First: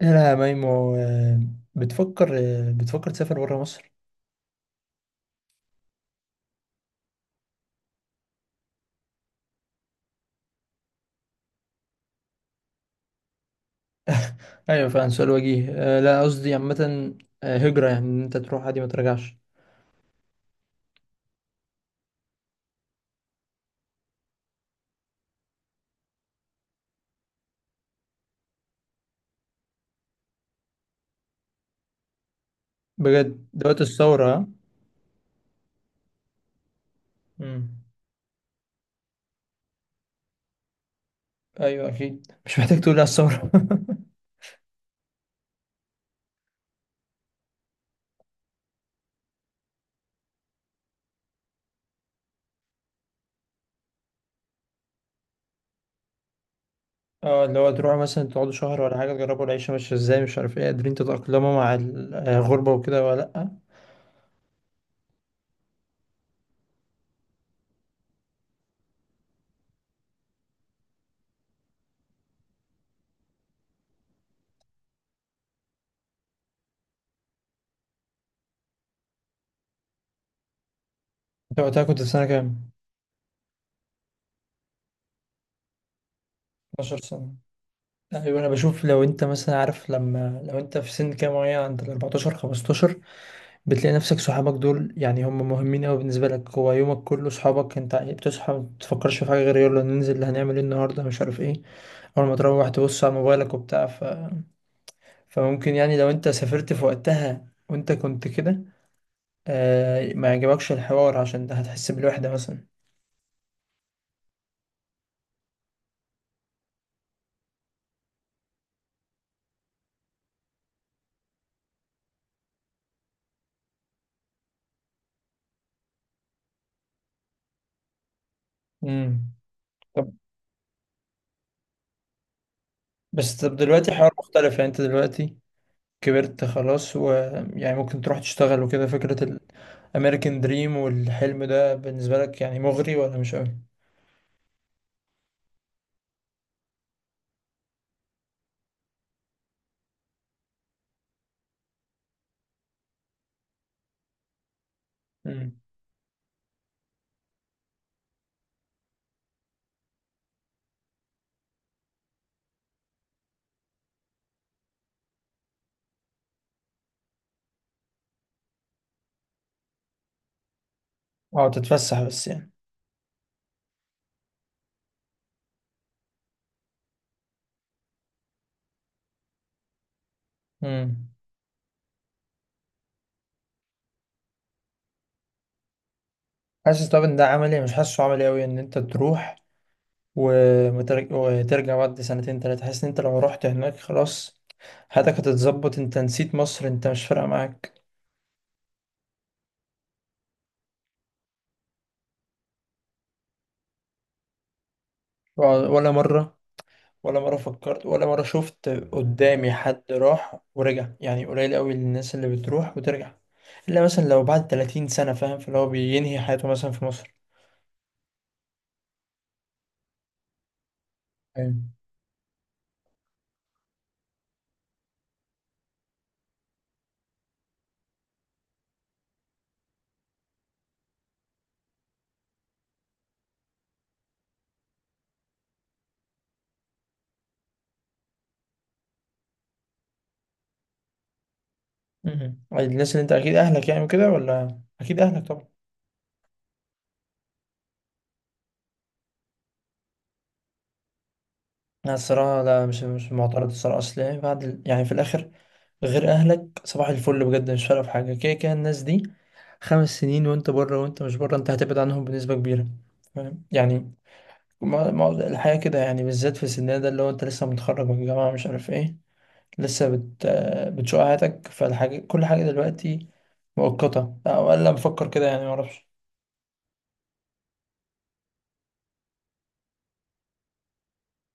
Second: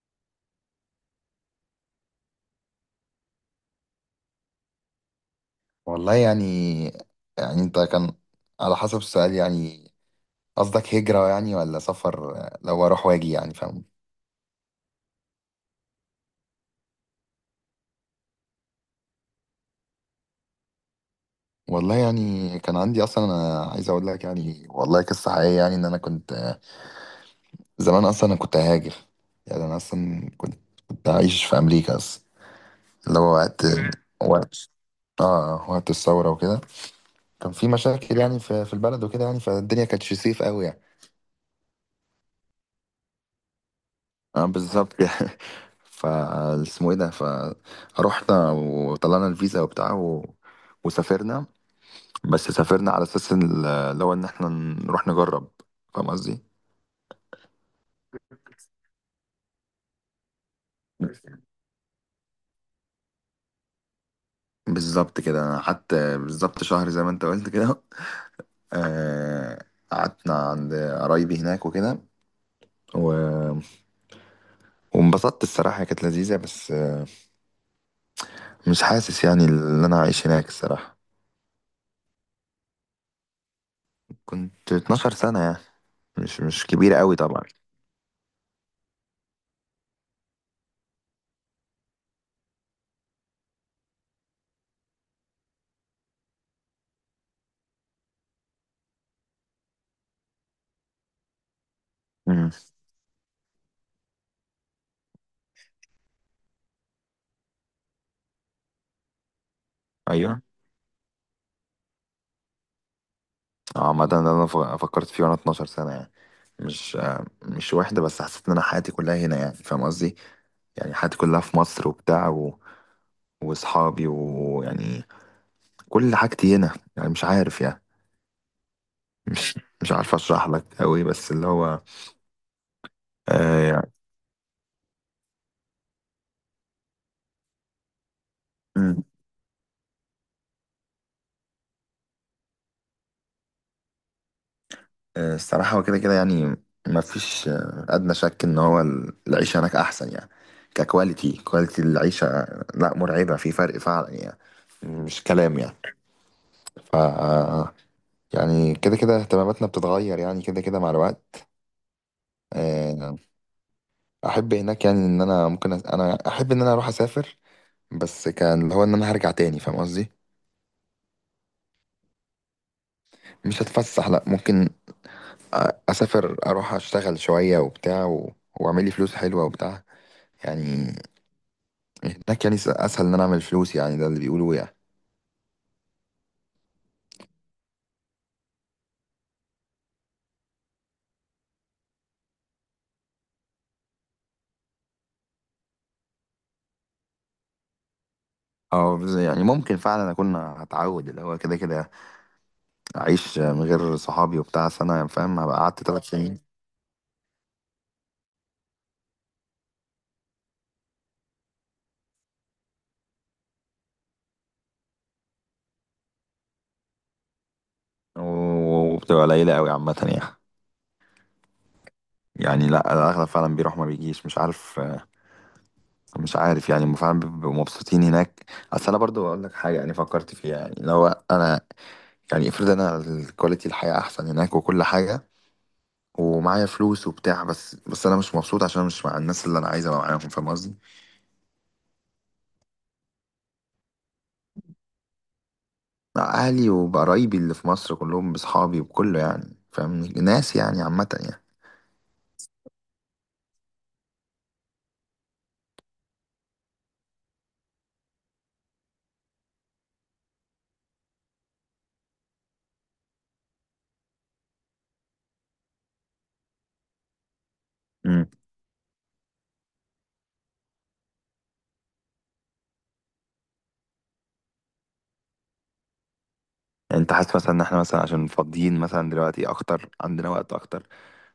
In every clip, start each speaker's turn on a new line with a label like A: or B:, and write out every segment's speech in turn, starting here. A: لا يا ميمو آه، بتفكر؟ بتفكر تسافر بره مصر؟
B: والله يعني يعني انت كان على حسب السؤال يعني قصدك هجرة يعني ولا سفر، لو اروح واجي يعني فاهم.
A: ايوه فعلا سؤال وجيه. لا، قصدي عامة. هجرة، يعني ان انت تروح عادي ما ترجعش.
B: والله يعني كان عندي اصلا، انا عايز اقول لك يعني والله قصة حقيقية، يعني ان انا كنت زمان اصلا انا كنت هاجر. يعني انا اصلا كنت كنت عايش في امريكا اصلا. اللي هو
A: بجد
B: وقت
A: دلوقتي الثورة ها؟
B: وقت اه وقت الثورة وكده. كان في
A: مم.
B: مشاكل يعني في البلد وكده يعني، فالدنيا كانتش سيف قوي يعني.
A: ايوه اكيد مش محتاج تقول لي على الثورة.
B: اه بالظبط يعني. فا اسمه ايه ده، فروحنا وطلعنا الفيزا وبتاع و... وسافرنا. بس سافرنا على اساس اللي هو ان احنا نروح نجرب، فاهم قصدي.
A: اه، اللي هو تروحوا مثلا تقعدوا شهر ولا حاجة، تجربوا العيشة ماشية ازاي، مش عارف ايه، قادرين تتأقلموا مع الغربة وكده ولا لأ؟
B: بالظبط كده، انا قعدت بالظبط شهر زي ما انت قلت كده. آه، قعدنا عند قرايبي هناك وكده و... وانبسطت، الصراحة كانت لذيذة، بس مش حاسس يعني ان انا عايش هناك الصراحة.
A: انت وقتها كنت في سنة كام؟
B: كنت 12 سنة يعني، مش
A: 12
B: كبيرة قوي
A: سنة.
B: طبعا.
A: ايوه انا بشوف لو انت مثلا عارف، لما لو انت في سن كام معين، عند ال 14 15 بتلاقي نفسك صحابك دول، يعني هم مهمين قوي بالنسبه لك. هو يومك كله صحابك، انت بتصحى ما بتفكرش في حاجه غير يلا ننزل، اللي هنعمل ايه النهارده، مش عارف ايه. اول ما
B: امم
A: تروح تبص على موبايلك وبتاع فممكن يعني لو انت سافرت في وقتها وانت كنت كده، ما
B: ايوه
A: يعجبكش الحوار، عشان ده هتحس بالوحده مثلا.
B: عامة ده انا فكرت فيه وانا 12 سنة يعني، مش مش واحدة، بس حسيت ان انا حياتي كلها هنا يعني، فاهم قصدي. يعني حياتي كلها في مصر وبتاع و... واصحابي ويعني كل حاجتي هنا يعني، مش عارف يعني.
A: امم.
B: مش
A: طب
B: عارف اشرح لك قوي، بس اللي هو
A: بس طب
B: آه
A: دلوقتي
B: يعني.
A: حوار مختلف، يعني انت دلوقتي كبرت خلاص، ويعني ممكن تروح تشتغل وكده
B: مم.
A: فكره. الامريكان دريم والحلم ده بالنسبه لك، يعني مغري ولا مش
B: آه الصراحة هو كده كده يعني، ما فيش آه ادنى شك ان هو العيشة هناك احسن يعني، كواليتي العيشة لا مرعبة، في فرق فعلا يعني، مش
A: قوي؟
B: كلام يعني. ف يعني كده كده اهتماماتنا بتتغير يعني كده كده مع الوقت. آه، احب هناك يعني ان انا ممكن انا احب ان انا اروح اسافر، بس كان اللي هو ان انا هرجع تاني، فاهم قصدي.
A: اه تتفسح بس يعني.
B: مش هتفسح، لا ممكن اسافر، اروح اشتغل شوية وبتاع و... واعمل لي فلوس حلوة وبتاع يعني.
A: امم.
B: هناك يعني اسهل ان انا اعمل فلوس يعني، ده اللي بيقولوه يعني.
A: حاسس طب ان ده عملي؟ مش حاسه عملي قوي ان انت تروح وترجع بعد سنتين تلاتة. حاسس ان انت لو رحت هناك خلاص حياتك هتتظبط، انت نسيت مصر، انت مش فارقة معاك.
B: اه يعني ممكن فعلا اكون هتعود، اللي هو كده كده اعيش من غير صحابي وبتاع سنة، فاهم، هبقى قعدت
A: ولا
B: ثلاث
A: مرة.
B: سنين.
A: ولا مرة فكرت، ولا مرة شفت قدامي حد راح ورجع، يعني قليل قوي الناس اللي بتروح وترجع، الا مثلا لو بعد 30 سنة، فاهم، فاللي هو بينهي حياته مثلا في مصر.
B: وبتبقى قليلة قوي عامة يعني.
A: أيوة.
B: يعني لا، الاغلب فعلا بيروح ما بيجيش، مش عارف. مش عارف يعني هم فعلا بيبقوا مبسوطين هناك. اصل انا برضو اقول لك حاجه يعني فكرت فيها، يعني لو انا يعني افرض انا الكواليتي الحياه احسن هناك وكل حاجه ومعايا فلوس وبتاع، بس انا مش مبسوط عشان أنا مش مع الناس اللي انا عايز ابقى معاهم، فاهم قصدي.
A: مم. الناس اللي انت اكيد اهلك يعني وكده، ولا اكيد اهلك طبعا.
B: مع اهلي وقرايبي اللي في مصر كلهم، باصحابي وكله يعني فاهم، ناس يعني عامه.
A: لا الصراحة لا، مش معترض الصراحة، أصل يعني يعني في الآخر غير أهلك صباح الفل بجد مش فارقة في حاجة، كده كده الناس دي 5 سنين وأنت بره، وأنت مش بره أنت هتبعد عنهم بنسبة كبيرة، فاهم يعني؟ ما الحياة كده يعني، بالذات في سننا ده، اللي هو أنت لسه متخرج من الجامعة،
B: يعني
A: مش عارف إيه، لسه بت آه، بتشوق حياتك، فالحاجة كل حاجة دلوقتي مؤقتة، أو أقل بفكر كده يعني، معرفش.
B: يعني انت حاسس مثلا ان احنا مثلا عشان فاضيين مثلا دلوقتي اكتر، عندنا وقت اكتر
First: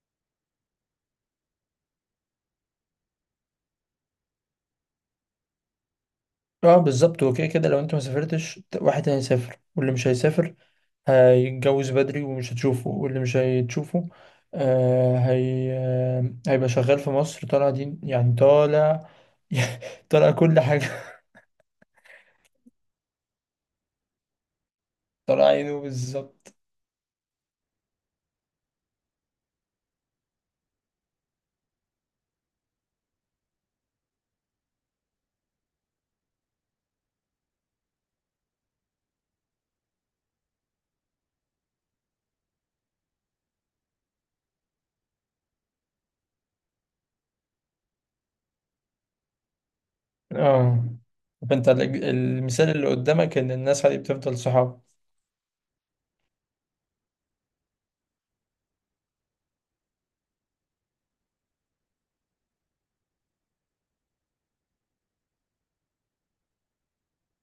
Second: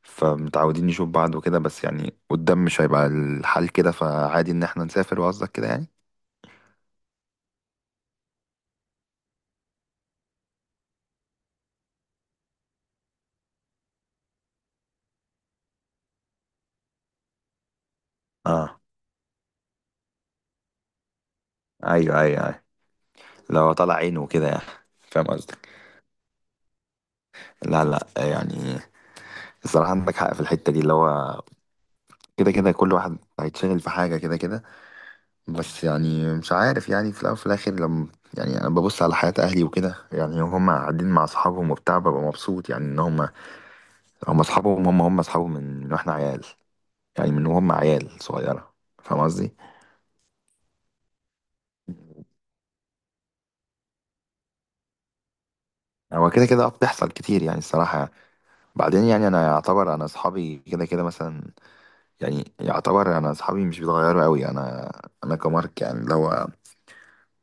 B: فمتعودين نشوف بعض وكده، بس يعني قدام مش هيبقى الحال كده، فعادي ان احنا نسافر، وقصدك كده يعني.
A: اه بالظبط، وكده كده لو انت ما سافرتش واحد تاني يسافر، واللي مش هيسافر هيتجوز بدري ومش هتشوفه، واللي مش هتشوفه هي هيبقى شغال في مصر طالع دين، يعني
B: اه.
A: طالع طالع كل حاجة،
B: ايوه. لو طلع عينه وكده يعني، فاهم
A: طالع
B: قصدك.
A: عينه بالظبط.
B: لا يعني الصراحة عندك حق في الحتة دي، اللي هو كده كده كل واحد هيتشغل في حاجة كده كده. بس يعني مش عارف يعني، في الأول وفي الآخر لما يعني، أنا ببص على حياة أهلي وكده يعني هم قاعدين مع أصحابهم وبتاع، ببقى مبسوط يعني إن هم اصحابهم من واحنا عيال، يعني من وهم عيال صغيره، فاهم قصدي.
A: اه فانت المثال اللي قدامك ان الناس هي بتفضل صحاب
B: هو كده كده اه بتحصل كتير يعني الصراحه. بعدين يعني انا يعتبر انا اصحابي كده كده مثلا، يعني يعتبر انا اصحابي مش بيتغيروا قوي. انا كمارك يعني، لو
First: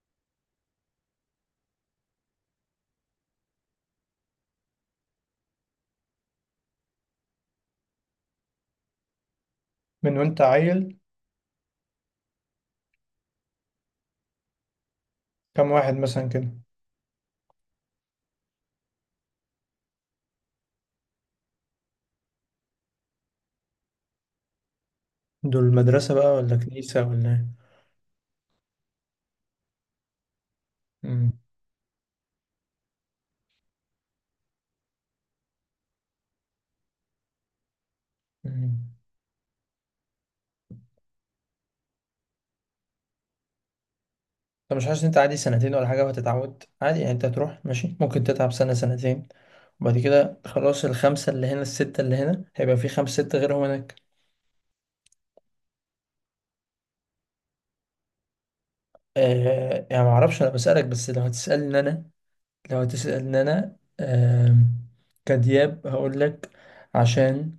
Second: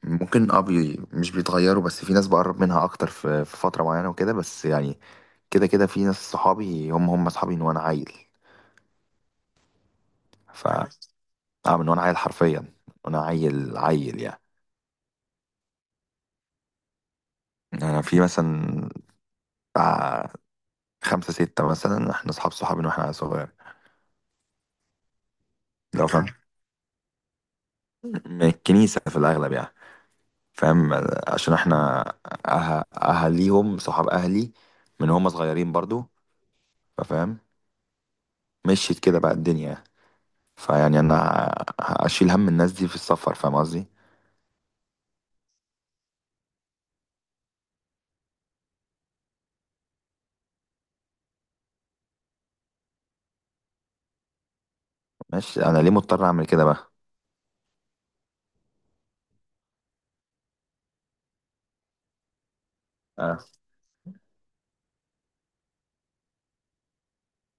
B: ممكن اه مش بيتغيروا، بس في ناس بقرب منها اكتر في فتره معينه وكده، بس يعني كده كده في ناس صحابي هم اصحابي من وانا عيل.
A: من وانت
B: ف
A: عيل.
B: اه من وانا عيل حرفيا، وانا عيل يعني.
A: كم واحد مثلا كده؟
B: انا في مثلا خمسة ستة مثلا، احنا صحاب من واحنا صغير.
A: دول
B: لو
A: مدرسة
B: فاهم،
A: بقى ولا كنيسة ولا ايه؟
B: اه من الكنيسة في الأغلب يعني، فاهم.
A: مم.
B: عشان احنا أهاليهم صحاب أهلي من هم صغيرين برضو، فاهم.
A: مم.
B: مشيت كده بقى الدنيا. فيعني أنا هشيل هم الناس دي في السفر، فاهم قصدي.
A: انت مش حاسس ان انت عادي سنتين ولا حاجة وهتتعود عادي؟ يعني انت هتروح ماشي، ممكن تتعب سنة سنتين، وبعد كده خلاص، الخمسة اللي هنا الستة اللي هنا هيبقى في خمسة ستة غيرهم هناك.
B: ماشي، أنا ليه مضطر أعمل كده بقى؟
A: يعني معرفش، أنا بسألك بس، لو هتسألني أنا لو
B: أه.
A: هتسألني أنا آه كدياب هقول لك، عشان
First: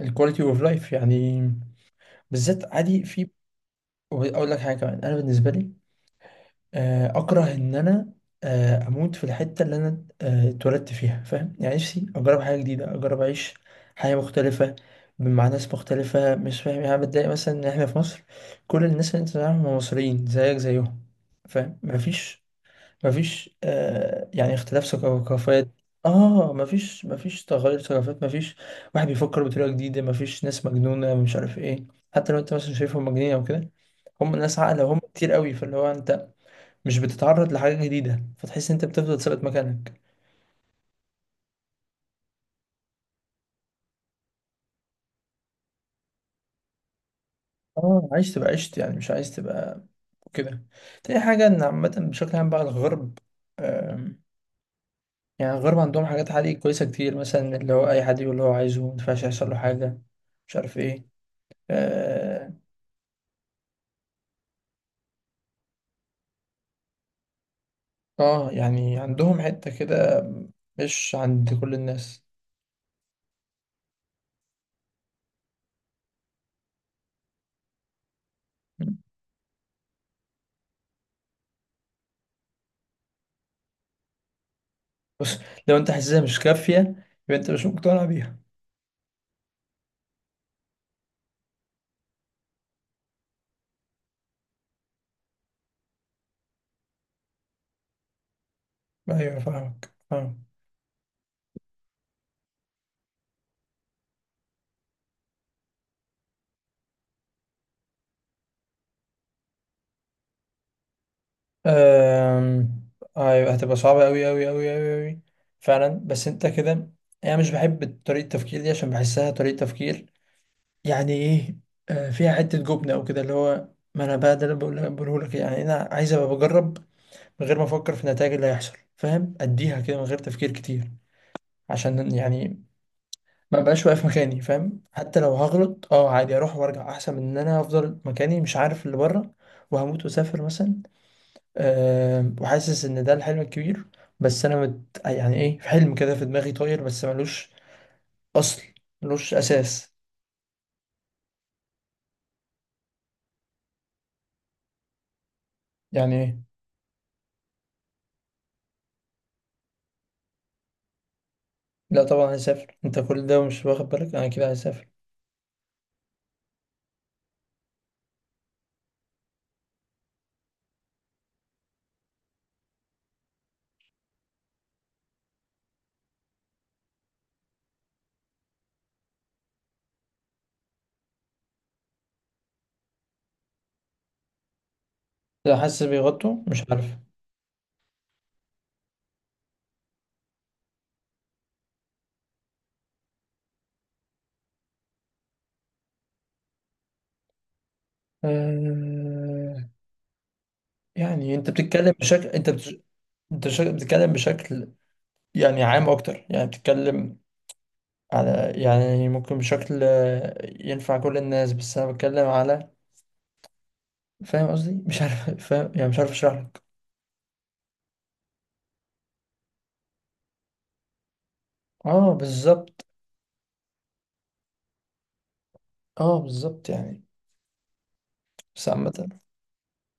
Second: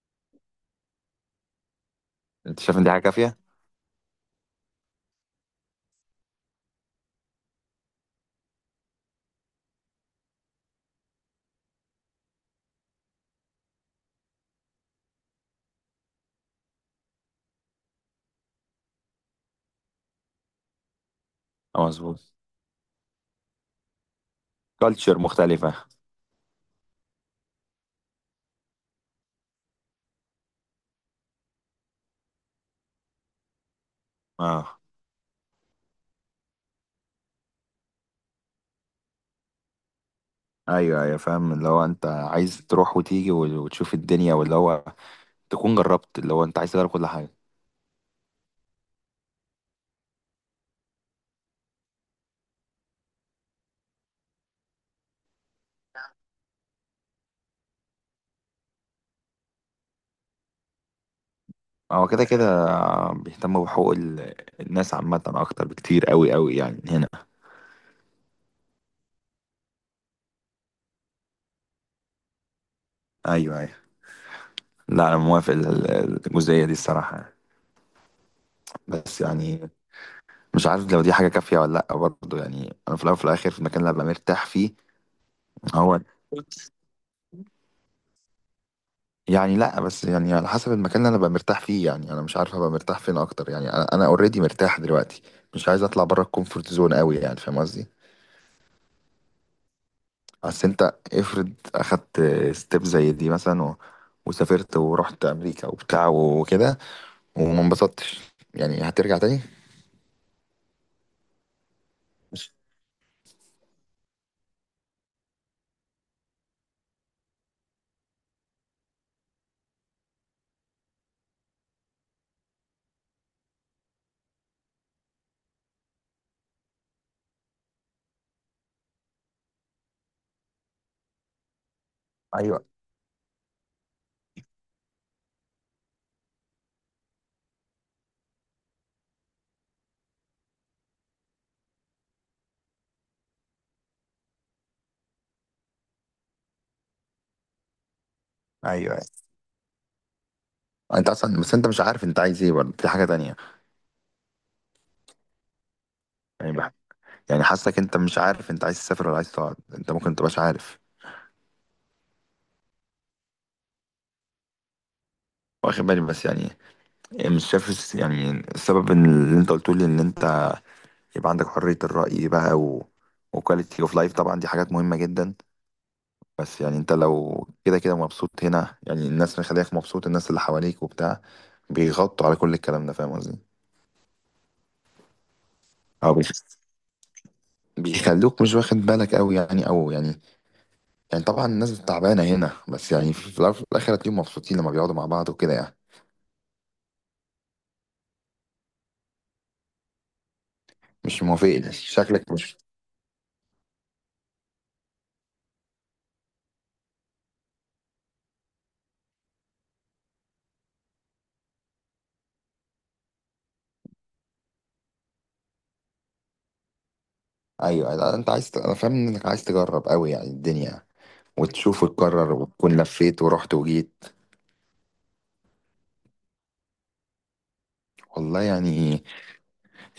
A: الكواليتي اوف لايف يعني،
B: أنت
A: بالذات
B: شايف إن دي حاجة
A: عادي في.
B: كافية؟
A: وأقول لك حاجة كمان، أنا بالنسبة لي اكره ان انا اموت في الحته اللي انا اتولدت فيها، فاهم يعني؟ نفسي اجرب حاجه جديده، اجرب اعيش حياه مختلفه مع ناس مختلفه، مش فاهم يعني، أنا بتضايق مثلا ان احنا في مصر كل الناس اللي انت تعرفهم هم مصريين زيك زيهم، فاهم،
B: اه مظبوط،
A: مفيش، مفيش يعني اختلاف
B: كالتشر
A: ثقافات.
B: مختلفة.
A: اه مفيش، مفيش تغير ثقافات، مفيش واحد بيفكر بطريقه جديده، مفيش ناس مجنونه، مش عارف ايه، حتى لو انت مثلا شايفهم مجانين او كده، هم ناس
B: اه
A: عاقله وهم كتير قوي، فاللي هو انت مش بتتعرض لحاجة جديدة، فتحس إن أنت بتفضل ثابت مكانك.
B: ايوه فاهم، اللي هو انت عايز تروح وتيجي وتشوف الدنيا، واللي هو تكون جربت اللي هو انت عايز تجرب كل حاجه.
A: اه عايز تبقى عشت يعني، مش عايز تبقى كده. تاني حاجة إن عامة بشكل عام بقى الغرب، آم، يعني الغرب عندهم حاجات عالية كويسة كتير، مثلا اللي هو أي حد يقول اللي هو عايزه مينفعش يحصل له حاجة، مش عارف إيه.
B: هو كده
A: آه
B: كده بيهتموا بحقوق الناس عامة أكتر بكتير أوي أوي يعني هنا.
A: يعني عندهم حتة كده، مش عند كل الناس.
B: ايوه. لا أنا موافق الجزئية دي الصراحة يعني. بس يعني مش عارف لو دي حاجة كافية ولا لأ برضه، يعني أنا في الأول وفي الآخر في المكان اللي أبقى مرتاح فيه.
A: بص، لو أنت
B: هو
A: حاسسها مش كافية، يبقى أنت مش مقتنع بيها.
B: يعني لأ، بس يعني على حسب المكان اللي أنا أبقى مرتاح فيه، يعني أنا مش عارف أبقى مرتاح فين أكتر، يعني أنا أوريدي مرتاح دلوقتي، مش عايز أطلع بره الكومفورت زون أوي يعني، فاهم قصدي؟
A: أيوة فاهمك فاهمك.
B: اصل انت افرض اخدت ستيب زي دي مثلا و... وسافرت ورحت امريكا وبتاع وكده وما انبسطتش، يعني هترجع تاني، مش
A: أم... أيوة هتبقى صعبة أوي أوي أوي أوي أوي فعلا، بس أنت كده. أنا مش بحب طريقة التفكير دي عشان بحسها طريقة تفكير، يعني إيه، فيها حتة جبنة أو كده، اللي هو ما أنا بقى ده اللي بقوله لك، يعني أنا عايز أبقى بجرب من غير ما أفكر في النتائج اللي هيحصل، فاهم، أديها كده من غير تفكير كتير، عشان يعني
B: ايوه
A: ما بقاش واقف مكاني، فاهم، حتى لو هغلط أه عادي، أروح وأرجع أحسن من إن أنا أفضل مكاني مش عارف اللي بره. وهموت وأسافر مثلا، أه وحاسس ان ده الحلم الكبير. بس انا يعني ايه، في حلم كده في دماغي طاير، بس ملوش اصل،
B: ايوه.
A: ملوش اساس.
B: انت اصلا، بس انت مش عارف انت عايز ايه برضه، دي حاجه تانية.
A: يعني ايه؟
B: يعني يعني حاسك انت مش عارف انت عايز تسافر ولا عايز تقعد، انت ممكن متبقاش عارف.
A: لا طبعا هسافر، انت كل ده مش واخد بالك، انا كده هسافر.
B: واخد بالي، بس يعني إيه، مش شايف يعني السبب، إن اللي انت قلته لي ان انت يبقى عندك حريه الراي بقى و... وكواليتي اوف لايف طبعا، دي حاجات مهمه جدا. بس يعني انت لو كده كده مبسوط هنا يعني، الناس اللي خليك مبسوط الناس اللي حواليك وبتاع بيغطوا على كل الكلام ده، فاهم قصدي.
A: لا حاسس
B: او
A: بيغطوا مش عارف.
B: بيخلوك مش واخد بالك قوي يعني، او يعني، يعني طبعا الناس تعبانه هنا، بس يعني في الاول وفي الاخر هتلاقيهم مبسوطين لما بيقعدوا مع بعض وكده يعني.
A: أه
B: مش
A: يعني انت
B: موافقني
A: بتتكلم بشكل،
B: شكلك، مش
A: بتتكلم بشكل يعني عام اكتر، يعني بتتكلم على، يعني ممكن بشكل ينفع كل الناس، بس انا بتكلم على، فاهم قصدي؟ مش عارف فاهم يعني، مش عارف اشرح لك.
B: ايوه. لا، انت انا فاهم انك عايز تجرب قوي يعني الدنيا وتشوف
A: اه
B: وتكرر، وتكون
A: بالظبط،
B: لفيت ورحت وجيت.
A: اه بالظبط يعني،
B: والله
A: بس عامة.
B: يعني،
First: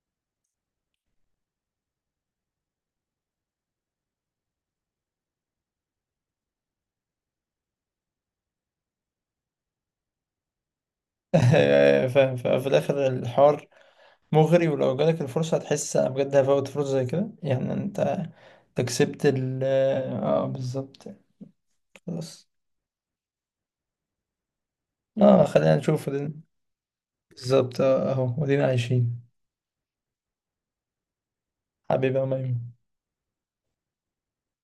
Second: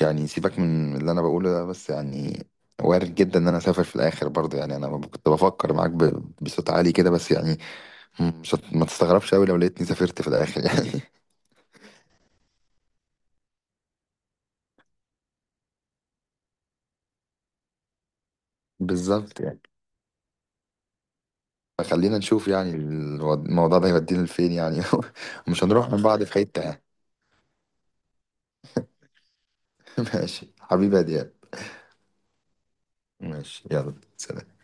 B: يعني سيبك من اللي انا بقوله ده، بس يعني وارد جدا ان انا اسافر في الاخر برضه يعني. انا كنت بفكر معاك بصوت عالي كده، بس يعني مش هت- ما تستغربش قوي لو لقيتني سافرت في الاخر يعني.
A: ففي الآخر الحوار مغري، ولو جالك الفرصة هتحس أنا بجد هفوت فرصة زي كده يعني؟ أنت أنت كسبت
B: بالظبط يعني.
A: اه بالظبط يعني.
B: فخلينا نشوف
A: خلاص.
B: يعني الموضوع ده هيودينا لفين يعني.
A: اه
B: مش
A: خلينا
B: هنروح من
A: نشوف
B: بعض
A: ودينا،
B: في حتة يعني.
A: بالظبط أهو ودينا عايشين.
B: ماشي حبيبي يا دياب.
A: حبيبي يا ميمون.
B: ماشي، يلا سلام.